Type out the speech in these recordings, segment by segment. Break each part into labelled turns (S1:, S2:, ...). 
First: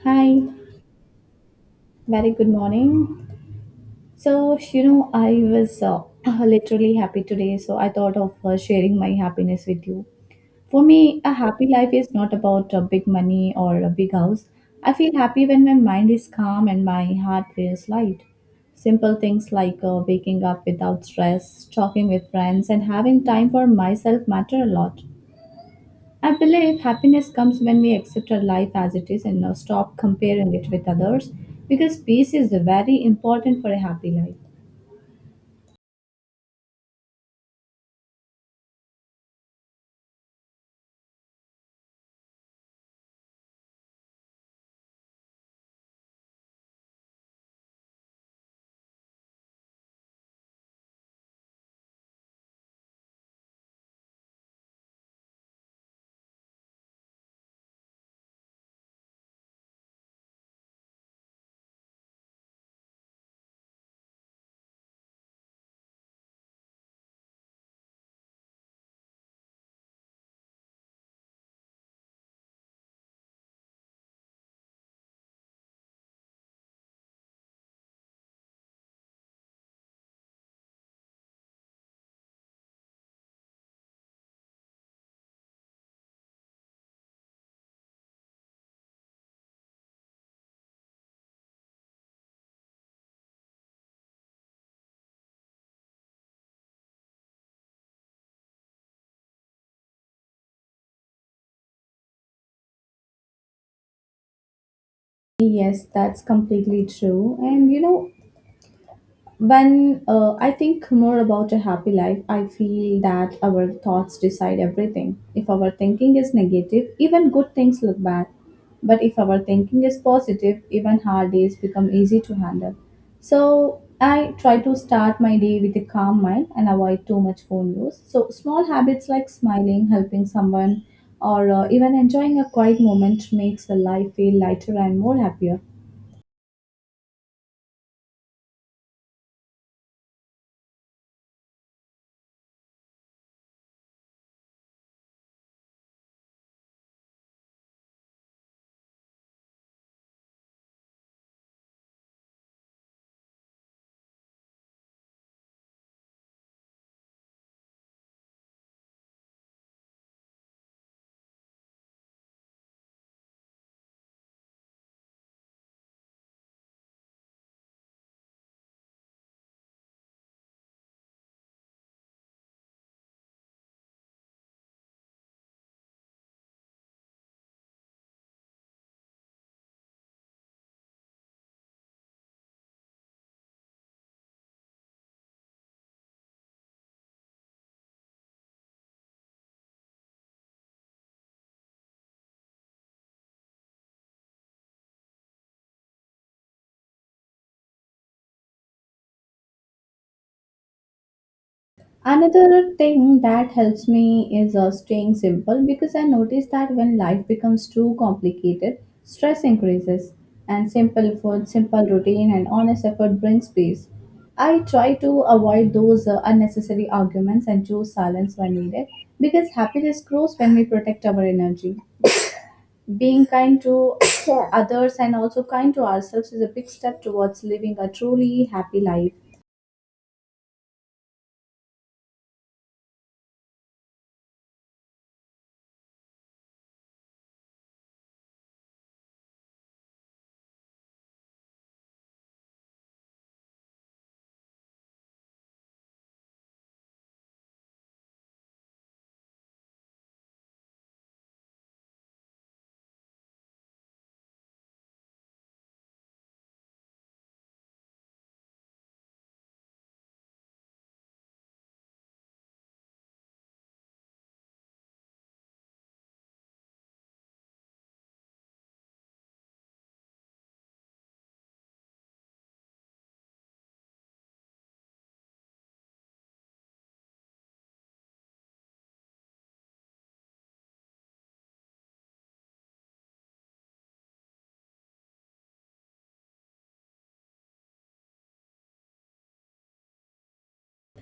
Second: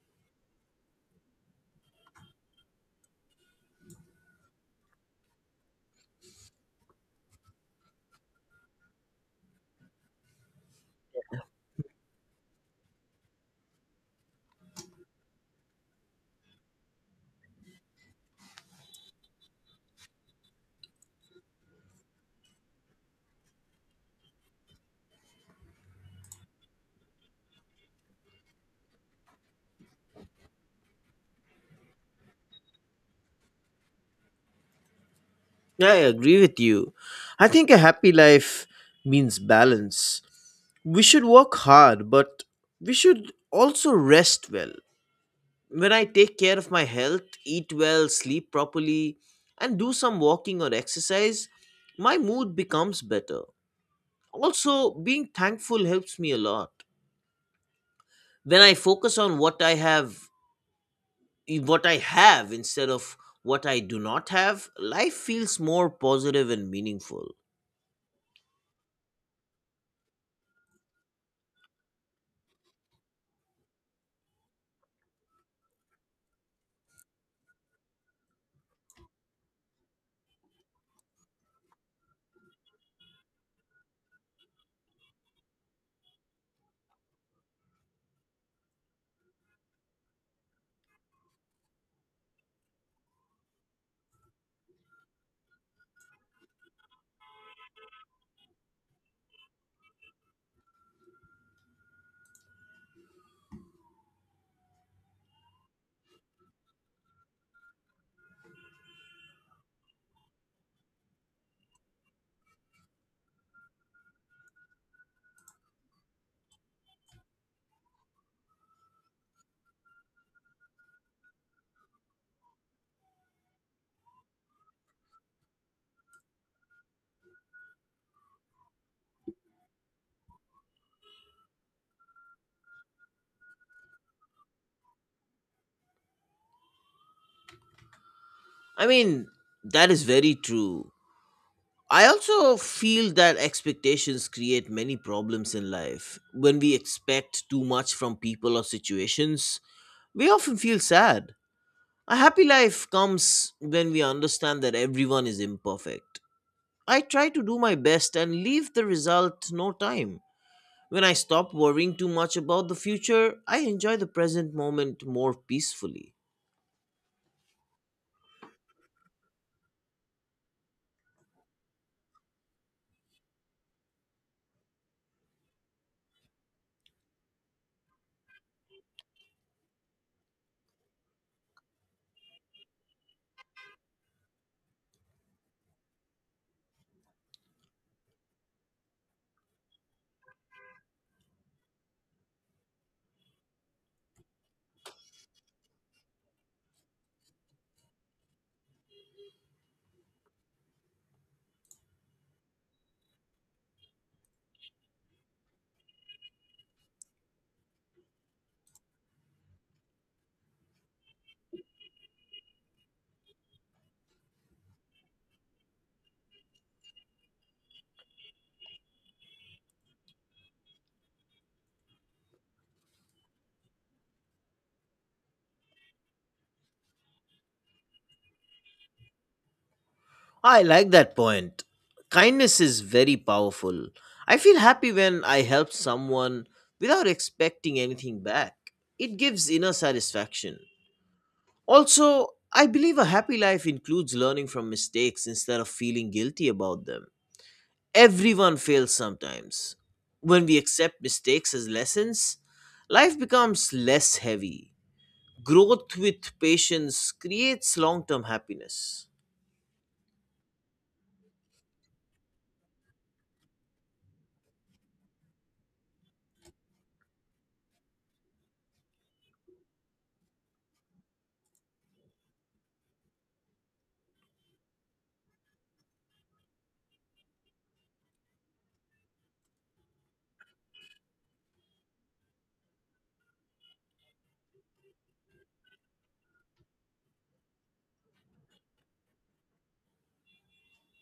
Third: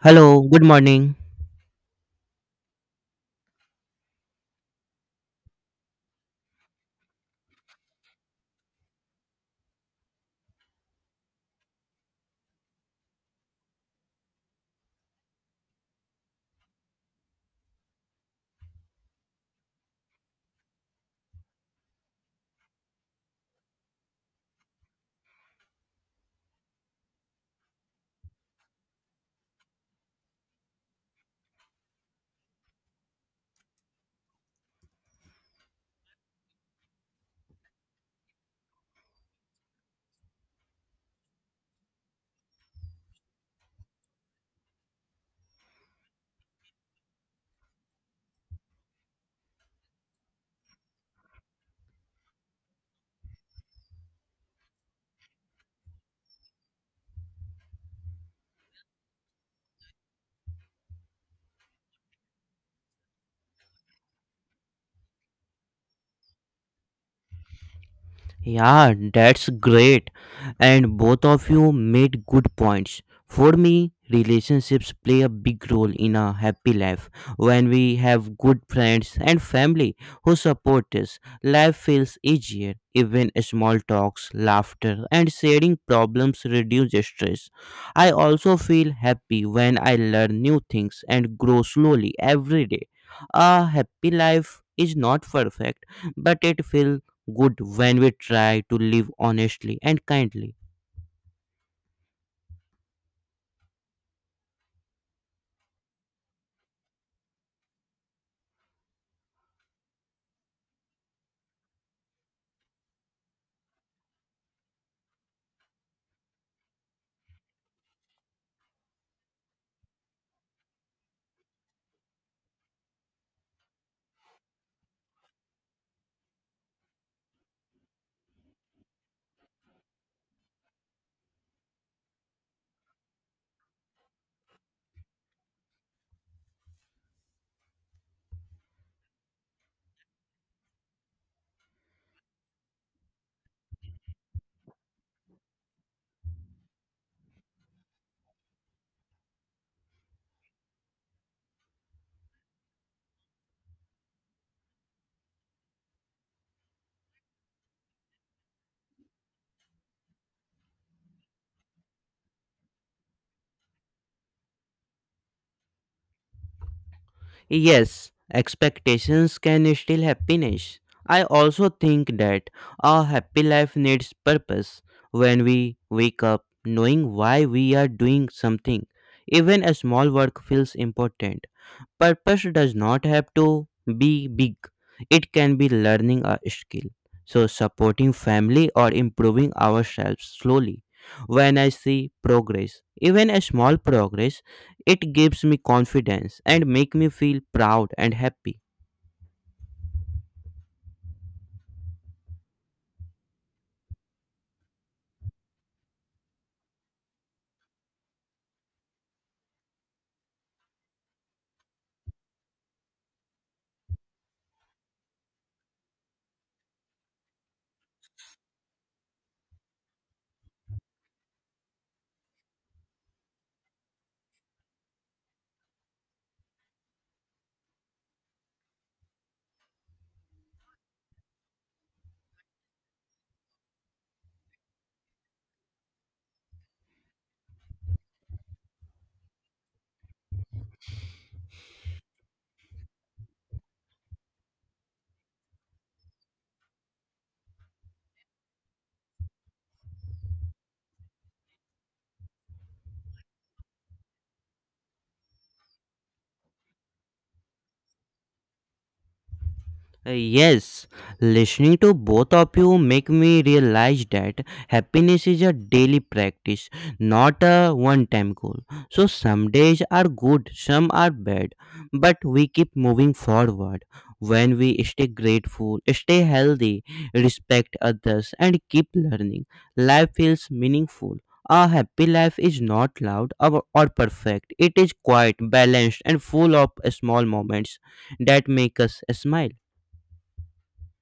S1: Hello,
S2: Hi,
S1: good morning.
S2: very good morning. I was literally happy today, so I thought of sharing my happiness with you. For me, a happy life is not about big money or a big house. I feel happy when my mind is calm and my heart feels light. Simple things like waking up without stress, talking with friends, and having time for myself matter a lot. I believe happiness comes when we accept our life as it is and now stop comparing it with others because peace is very important for a happy life.
S3: Yeah, I agree with you. I think a happy life means balance. We should work hard, but we should also rest well. When I take care of my health, eat well, sleep properly, and do some walking or exercise, my mood becomes better. Also, being thankful helps me a lot. When I focus on what I have instead of what I do not have, life feels more positive and meaningful.
S1: Yeah, that's great. And both of you made good points. For me, relationships play a big role in a happy life. When we have good friends and family who support us, life feels easier. Even small talks, laughter, and sharing problems reduce stress. I also feel happy when I learn new things and grow slowly every day. A happy life is not perfect, but it feels good when we try to live honestly and kindly.
S2: Yes, that's completely true. And you know, When I think more about a happy life, I feel that our thoughts decide everything. If our thinking is negative, even good things look bad. But if our thinking is positive, even hard days become easy to handle. So I try to start my day with a calm mind and avoid too much phone use. So small habits like smiling, helping someone, or even enjoying a quiet moment makes the life feel lighter and more happier.
S3: I mean, that is very true. I also feel that expectations create many problems in life. When we expect too much from people or situations, we often feel sad. A happy life comes when we understand that everyone is imperfect. I try to do my best and leave the result no time. When I stop worrying too much about the future, I enjoy the present moment more peacefully.
S1: Yes, expectations can steal happiness. I also think that a happy life needs purpose. When we wake up knowing why we are doing something, even a small work feels important. Purpose does not have to be big, it can be learning a skill. So, supporting family or improving ourselves slowly. When I see progress, even a small progress, it gives me confidence and make me feel proud and happy.
S2: Another thing that helps me is staying simple because I notice that when life becomes too complicated, stress increases, and simple food, simple routine, and honest effort brings peace. I try to avoid those unnecessary arguments and choose silence when needed because happiness grows when we protect our energy. Being kind to others and also kind to ourselves is a big step towards living a truly happy life.
S3: I like that point. Kindness is very powerful. I feel happy when I help someone without expecting anything back. It gives inner satisfaction. Also, I believe a happy life includes learning from mistakes instead of feeling guilty about them. Everyone fails sometimes. When we accept mistakes as lessons, life becomes less heavy. Growth with patience creates long term happiness.
S1: Yes, listening to both of you make me realize that happiness is a daily practice, not a one-time goal. So some days are good, some are bad, but we keep moving forward. When we stay grateful, stay healthy, respect others, and keep learning, life feels meaningful. A happy life is not loud or perfect. It is quiet, balanced, and full of small moments that make us smile.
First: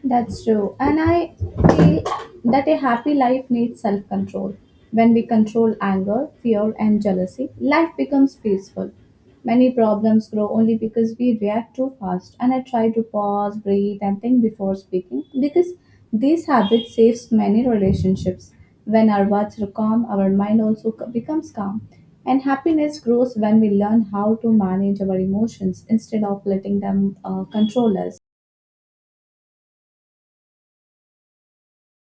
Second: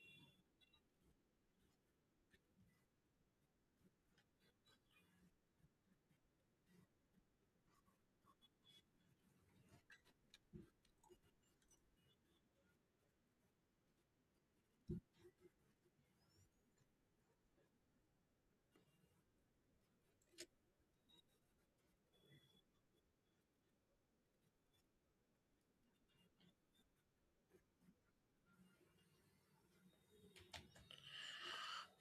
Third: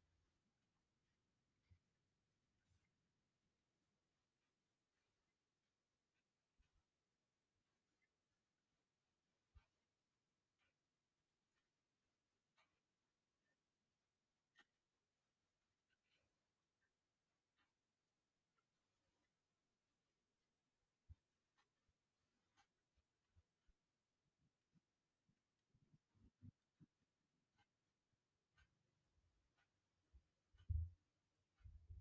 S2: That's true. And I feel that a happy life needs self control. When we control anger, fear, and jealousy, life becomes peaceful. Many problems grow only because we react too fast. And I try to pause, breathe, and think before speaking because this habit saves many relationships. When our words are calm, our mind also becomes calm. And happiness grows when we learn how to manage our emotions instead of letting them control us.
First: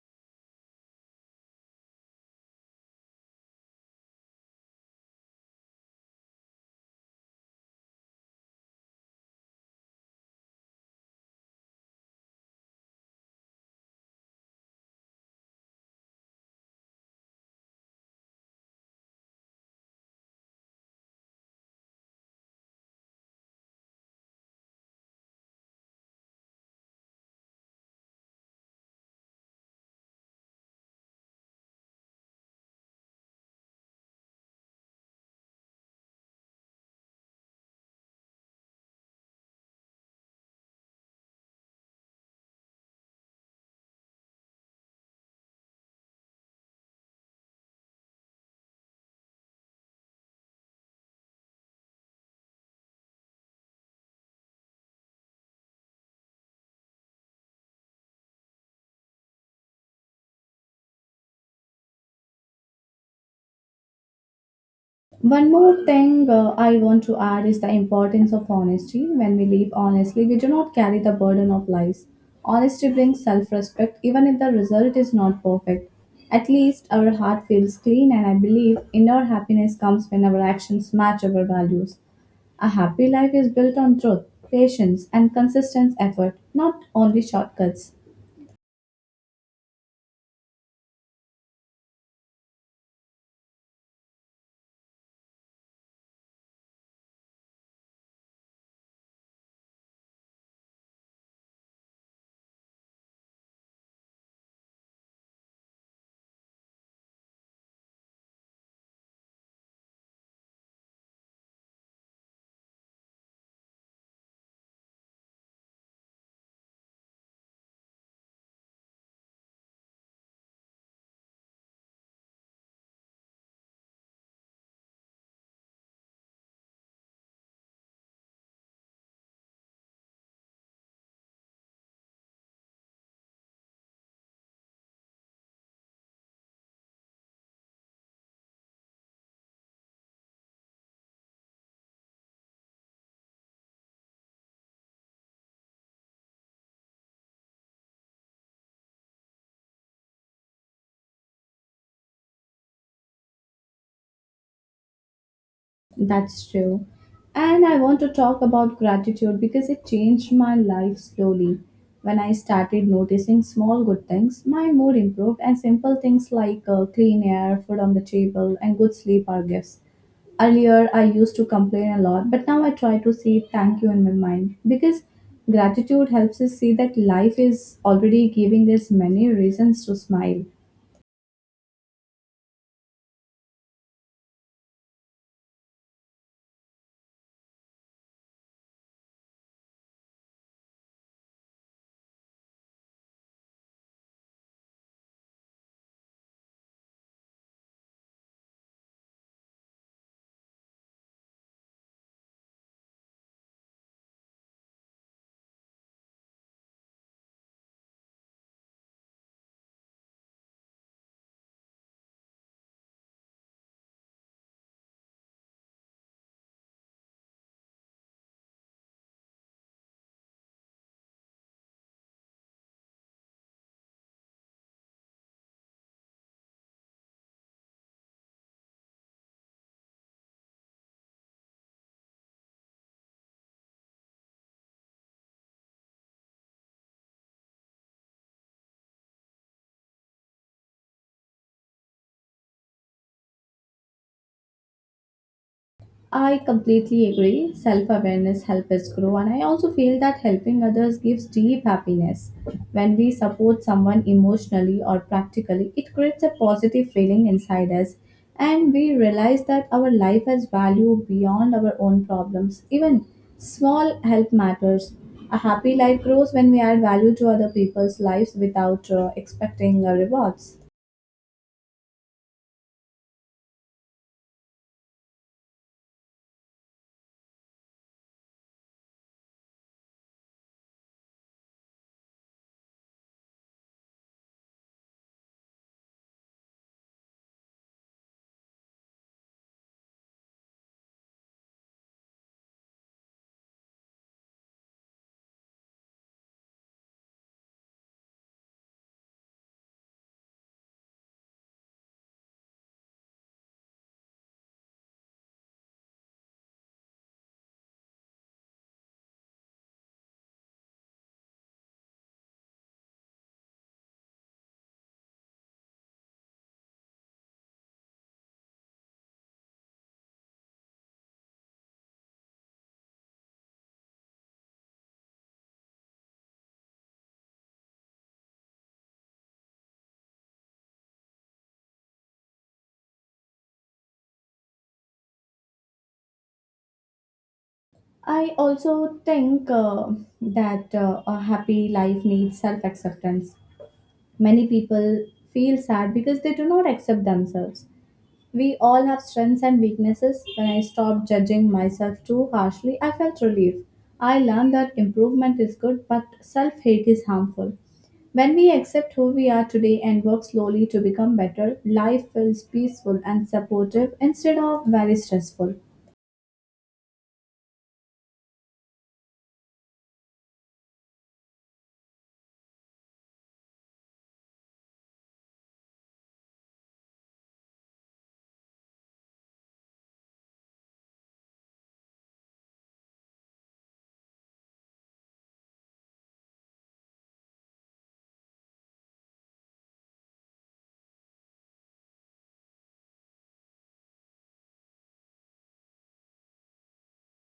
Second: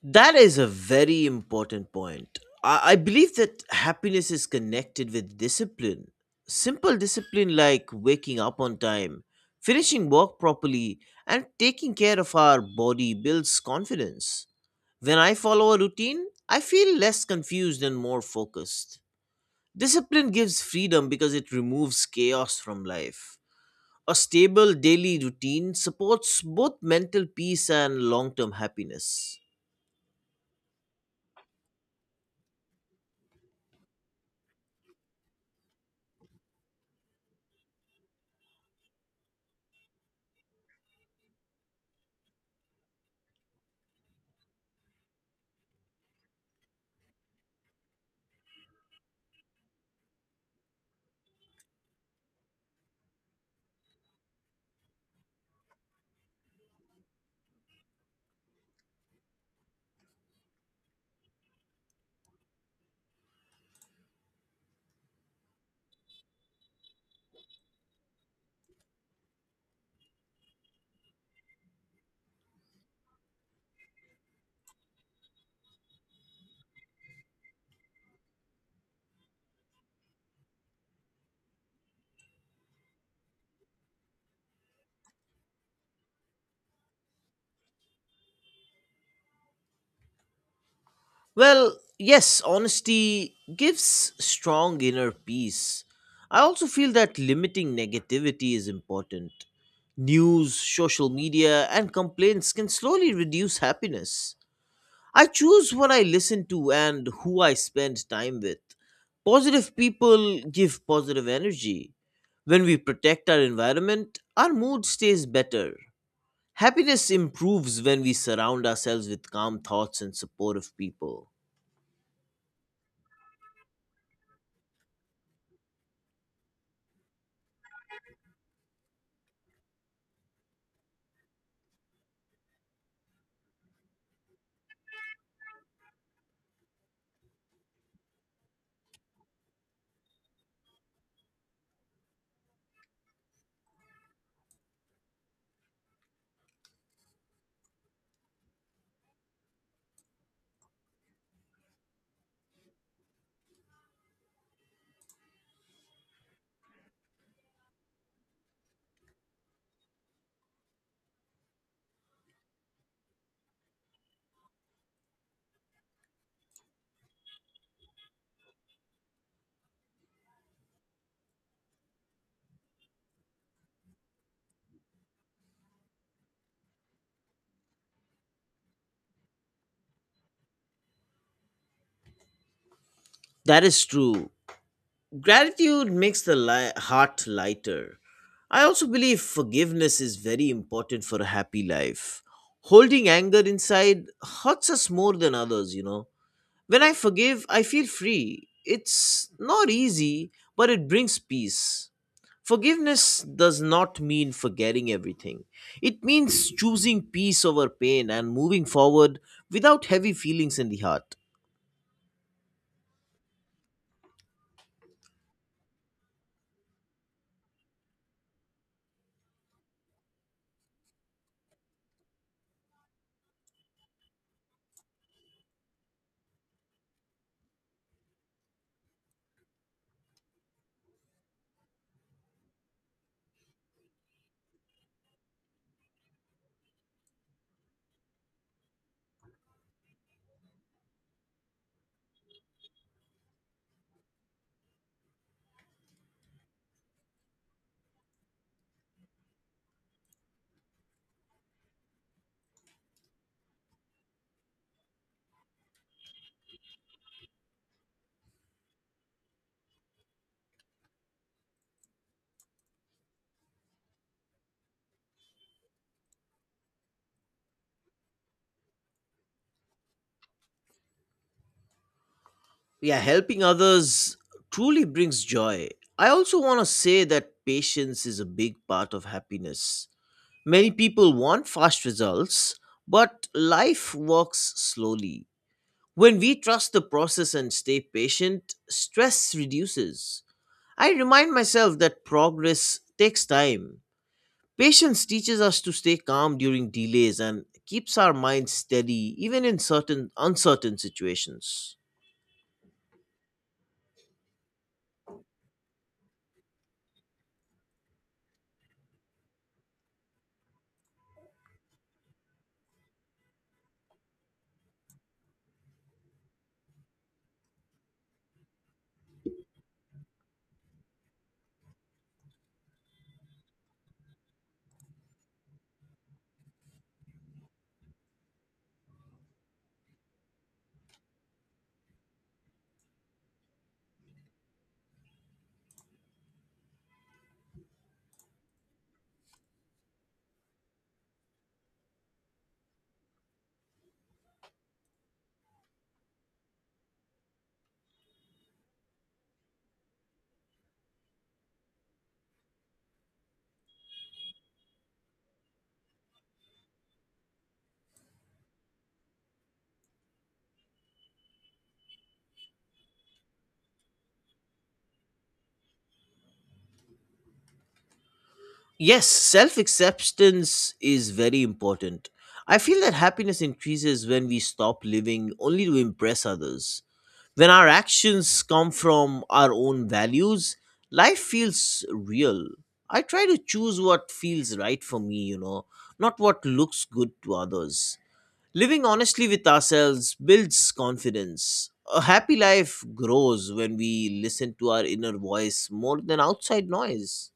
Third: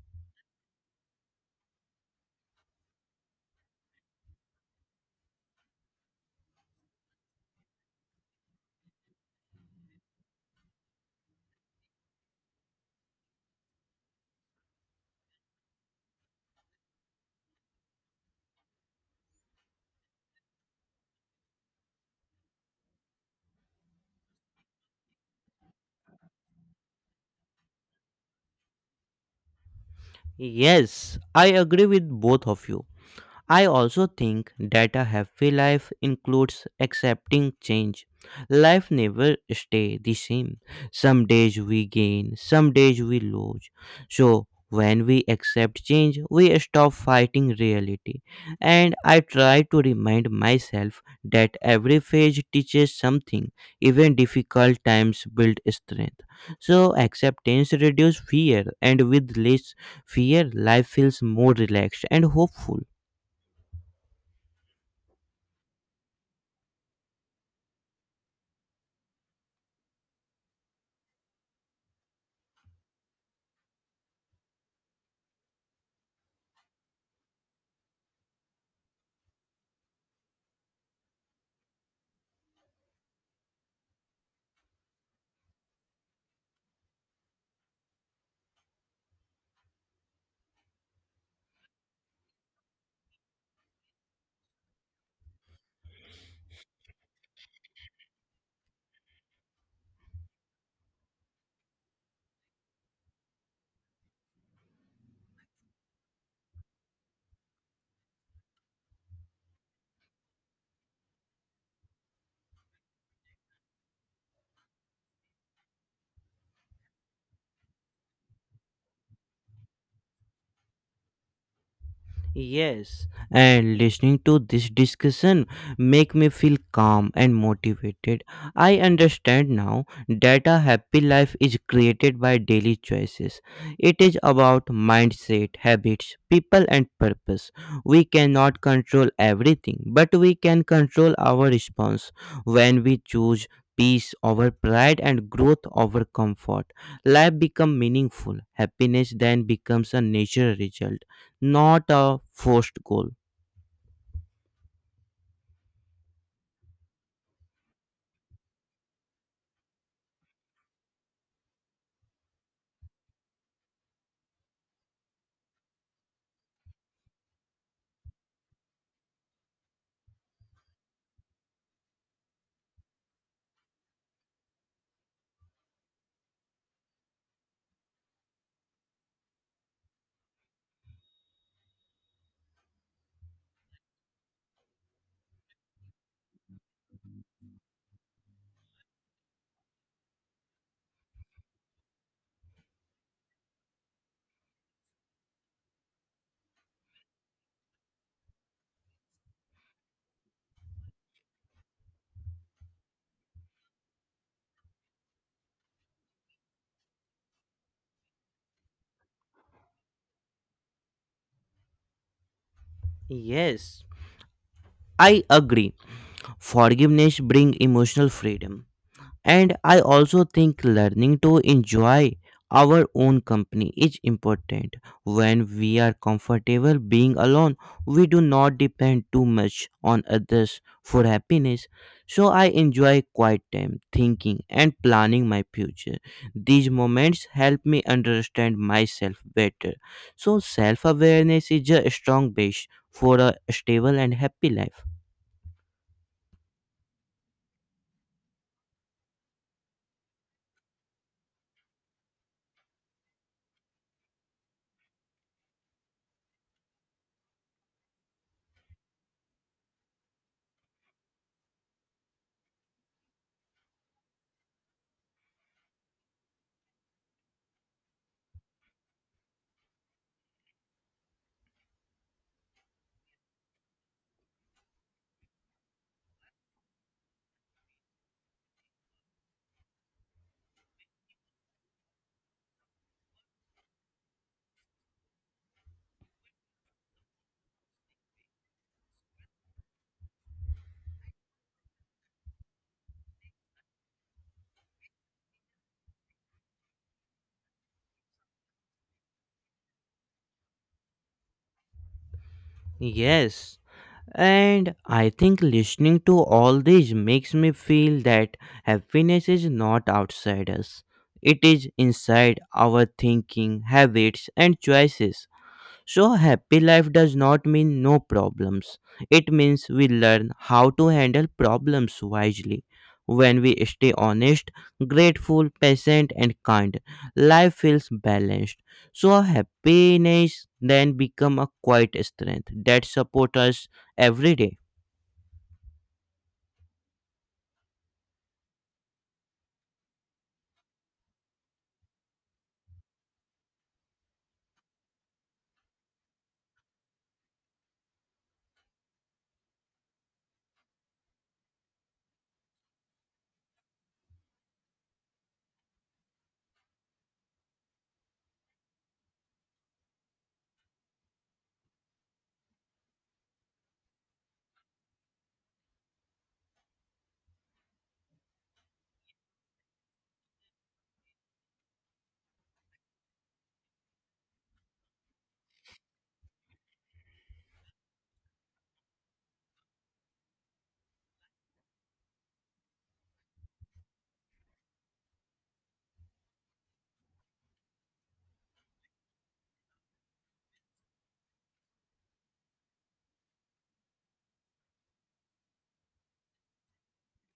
S3: That is a very important point. I believe that happiness is connected with discipline. Simple discipline like waking up on time, finishing work properly, and taking care of our body builds confidence. When I follow a routine, I feel less confused and more focused. Discipline gives freedom because it removes chaos from life. A stable daily routine supports both mental peace and long term happiness.
S1: Yes, I agree with both of you. I also think that a happy life includes accepting change. Life never stay the same. Some days we gain, some days we lose. So when we accept change, we stop fighting reality. And I try to remind myself that every phase teaches something. Even difficult times build strength. So acceptance reduces fear, and with less fear, life feels more relaxed and hopeful.
S2: One more thing I want to add is the importance of honesty. When we live honestly, we do not carry the burden of lies. Honesty brings self respect, even if the result is not perfect. At least our heart feels clean, and I believe inner happiness comes when our actions match our values. A happy life is built on truth, patience, and consistent effort, not only shortcuts.
S3: Well, yes, honesty gives strong inner peace. I also feel that limiting negativity is important. News, social media, and complaints can slowly reduce happiness. I choose what I listen to and who I spend time with. Positive people give positive energy. When we protect our environment, our mood stays better. Happiness improves when we surround ourselves with calm thoughts and supportive people.
S1: Yes, and listening to this discussion make me feel calm and motivated. I understand now that a happy life is created by daily choices. It is about mindset, habits, people and purpose. We cannot control everything, but we can control our response when we choose peace over pride and growth over comfort. Life become meaningful. Happiness then becomes a natural result not a forced goal.
S2: That's true. And I want to talk about gratitude because it changed my life slowly. When I started noticing small good things, my mood improved, and simple things like clean air, food on the table, and good sleep are gifts. Earlier, I used to complain a lot, but now I try to say thank you in my mind because gratitude helps us see that life is already giving us many reasons to smile.
S3: That is true. Gratitude makes the heart lighter. I also believe forgiveness is very important for a happy life. Holding anger inside hurts us more than others. When I forgive, I feel free. It's not easy, but it brings peace. Forgiveness does not mean forgetting everything. It means choosing peace over pain and moving forward without heavy feelings in the heart.
S1: Yes, I agree. Forgiveness brings emotional freedom. And I also think learning to enjoy our own company is important. When we are comfortable being alone, we do not depend too much on others for happiness. So I enjoy quiet time, thinking, and planning my future. These moments help me understand myself better. So self awareness is a strong base for a stable and happy life.
S2: I completely agree. Self awareness helps us grow, and I also feel that helping others gives deep happiness. When we support someone emotionally or practically, it creates a positive feeling inside us, and we realize that our life has value beyond our own problems. Even small help matters. A happy life grows when we add value to other people's lives without expecting rewards.
S3: Yeah, helping others truly brings joy. I also want to say that patience is a big part of happiness. Many people want fast results, but life works slowly. When we trust the process and stay patient, stress reduces. I remind myself that progress takes time. Patience teaches us to stay calm during delays and keeps our minds steady even in certain uncertain situations.
S1: Yes. And I think listening to all this makes me feel that happiness is not outside us. It is inside our thinking, habits, and choices. So, happy life does not mean no problems. It means we learn how to handle problems wisely. When we stay honest, grateful, patient, and kind, life feels balanced. So, happiness then become a quiet strength that supports us every day.
S2: I also think that a happy life needs self acceptance. Many people feel sad because they do not accept themselves. We all have strengths and weaknesses. When I stopped judging myself too harshly, I felt relief. I learned that improvement is good, but self hate is harmful. When we accept who we are today and work slowly to become better, life feels peaceful and supportive instead of very stressful.
S3: Yes, self acceptance is very important. I feel that happiness increases when we stop living only to impress others. When our actions come from our own values, life feels real. I try to choose what feels right for me, not what looks good to others. Living honestly with ourselves builds confidence. A happy life grows when we listen to our inner voice more than outside noise.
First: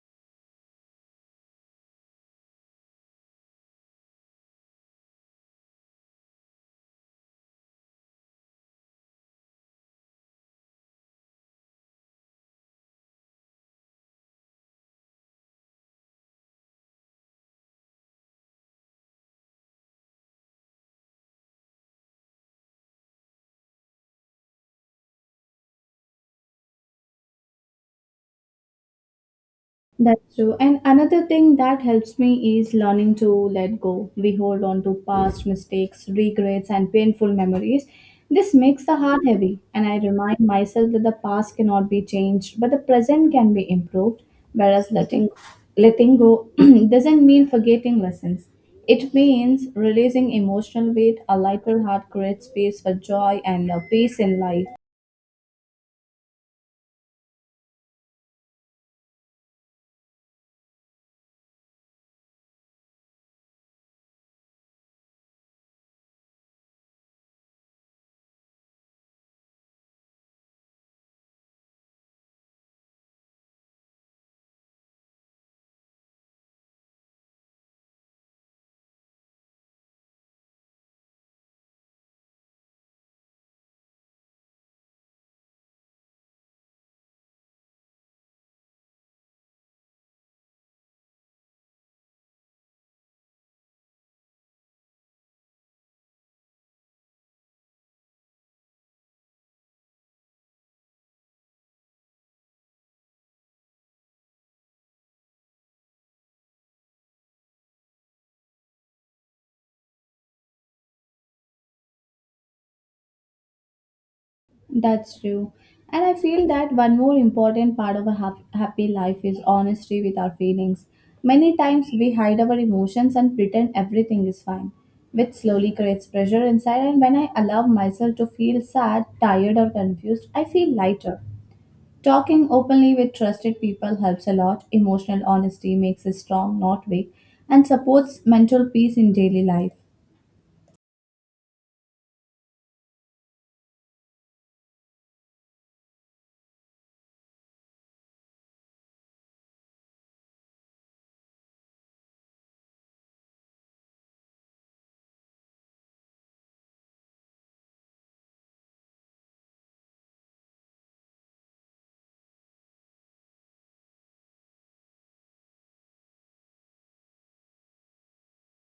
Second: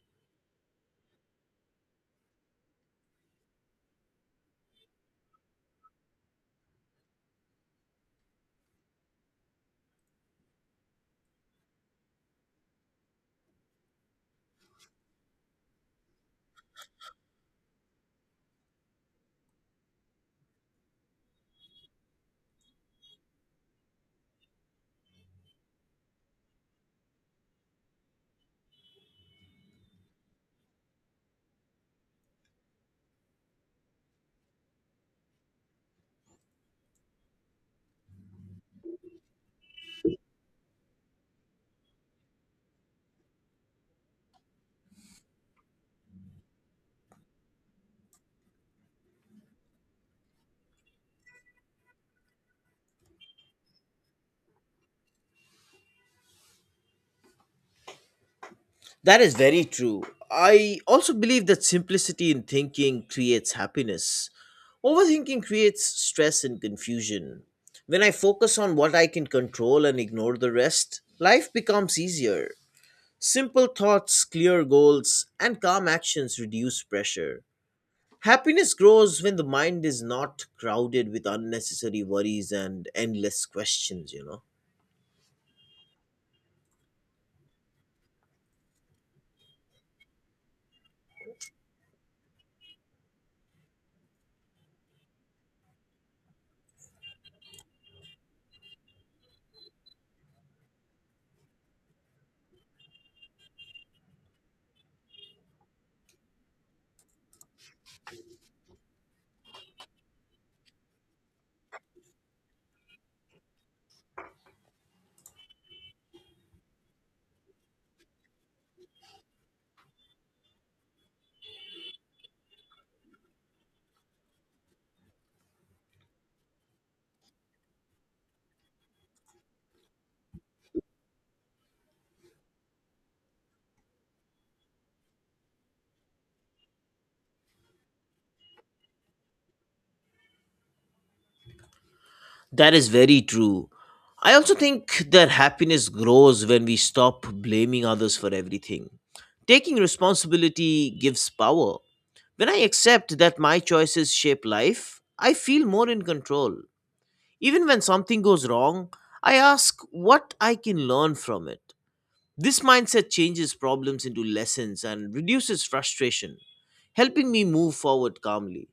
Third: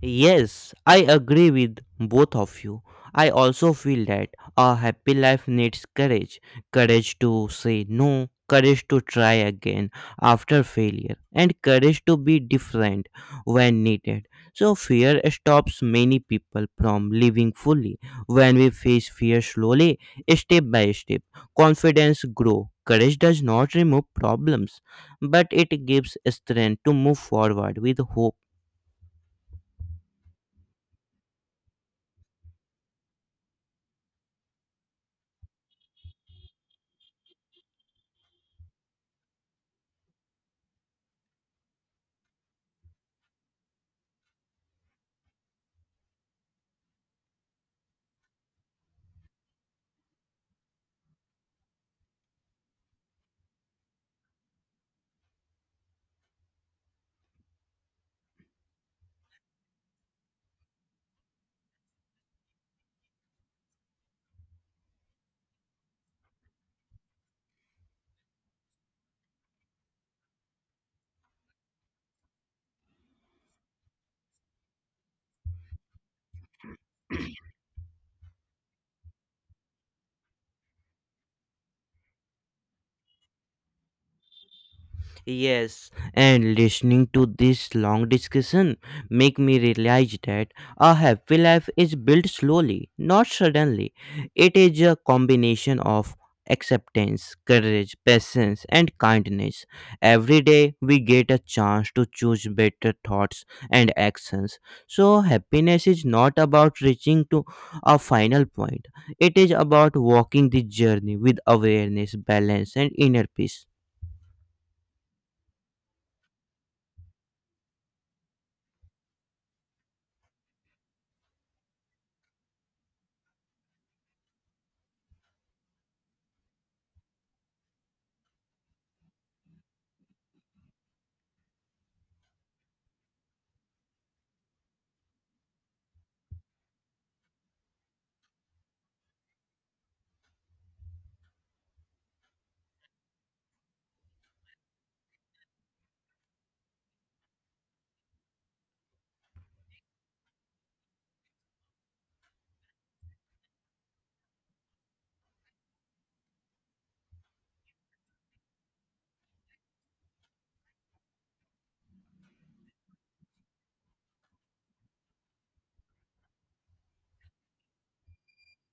S1: Yes, I agree with both of you. I also feel that a happy life needs courage courage to say no, courage to try again after failure, and courage to be different when needed. So, fear stops many people from living fully. When we face fear slowly, step by step, confidence grows. Courage does not remove problems, but it gives strength to move forward with hope.
S2: That's true. And another thing that helps me is learning to let go. We hold on to past mistakes, regrets, and painful memories. This makes the heart heavy, and I remind myself that the past cannot be changed, but the present can be improved. Whereas letting go doesn't mean forgetting lessons. It means releasing emotional weight. A lighter heart creates space for joy and peace in life.
S3: That is very true. I also believe that simplicity in thinking creates happiness. Overthinking creates stress and confusion. When I focus on what I can control and ignore the rest, life becomes easier. Simple thoughts, clear goals, and calm actions reduce pressure. Happiness grows when the mind is not crowded with unnecessary worries and endless questions.
S1: Yes, and listening to this long discussion make me realize that a happy life is built slowly, not suddenly. It is a combination of acceptance, courage, patience, and kindness. Every day we get a chance to choose better thoughts and actions. So happiness is not about reaching to a final point. It is about walking the journey with awareness, balance, and inner peace.
S2: That's true. And I feel that one more important part of a happy life is honesty with our feelings. Many times we hide our emotions and pretend everything is fine, which slowly creates pressure inside. And when I allow myself to feel sad, tired, or confused, I feel lighter. Talking openly with trusted people helps a lot. Emotional honesty makes us strong, not weak, and supports mental peace in daily life.
S3: That is very true. I also think that happiness grows when we stop blaming others for everything. Taking responsibility gives power. When I accept that my choices shape life, I feel more in control. Even when something goes wrong, I ask what I can learn from it. This mindset changes problems into lessons and reduces frustration, helping me move forward calmly.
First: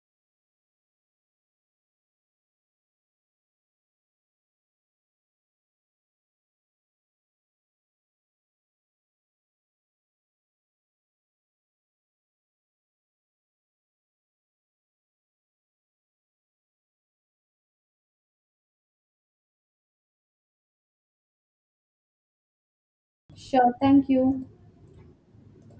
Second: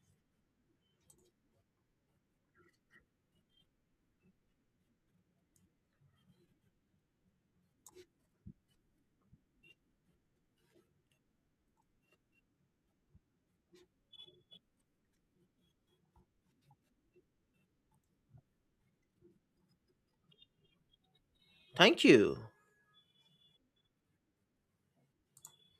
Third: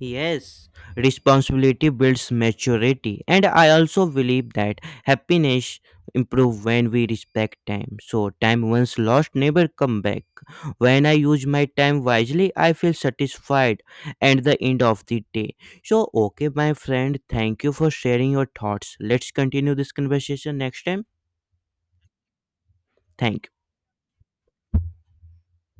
S1: Yes, responsibility builds maturity, and I also believe that happiness improve when we respect time. So time once lost never come back. When I use my time wisely, I feel satisfied at the end of the day. So okay, my friend, thank you for sharing your thoughts. Let's continue this conversation next time.
S3: Thank you.
S1: Thank you.
S2: Sure, thank you.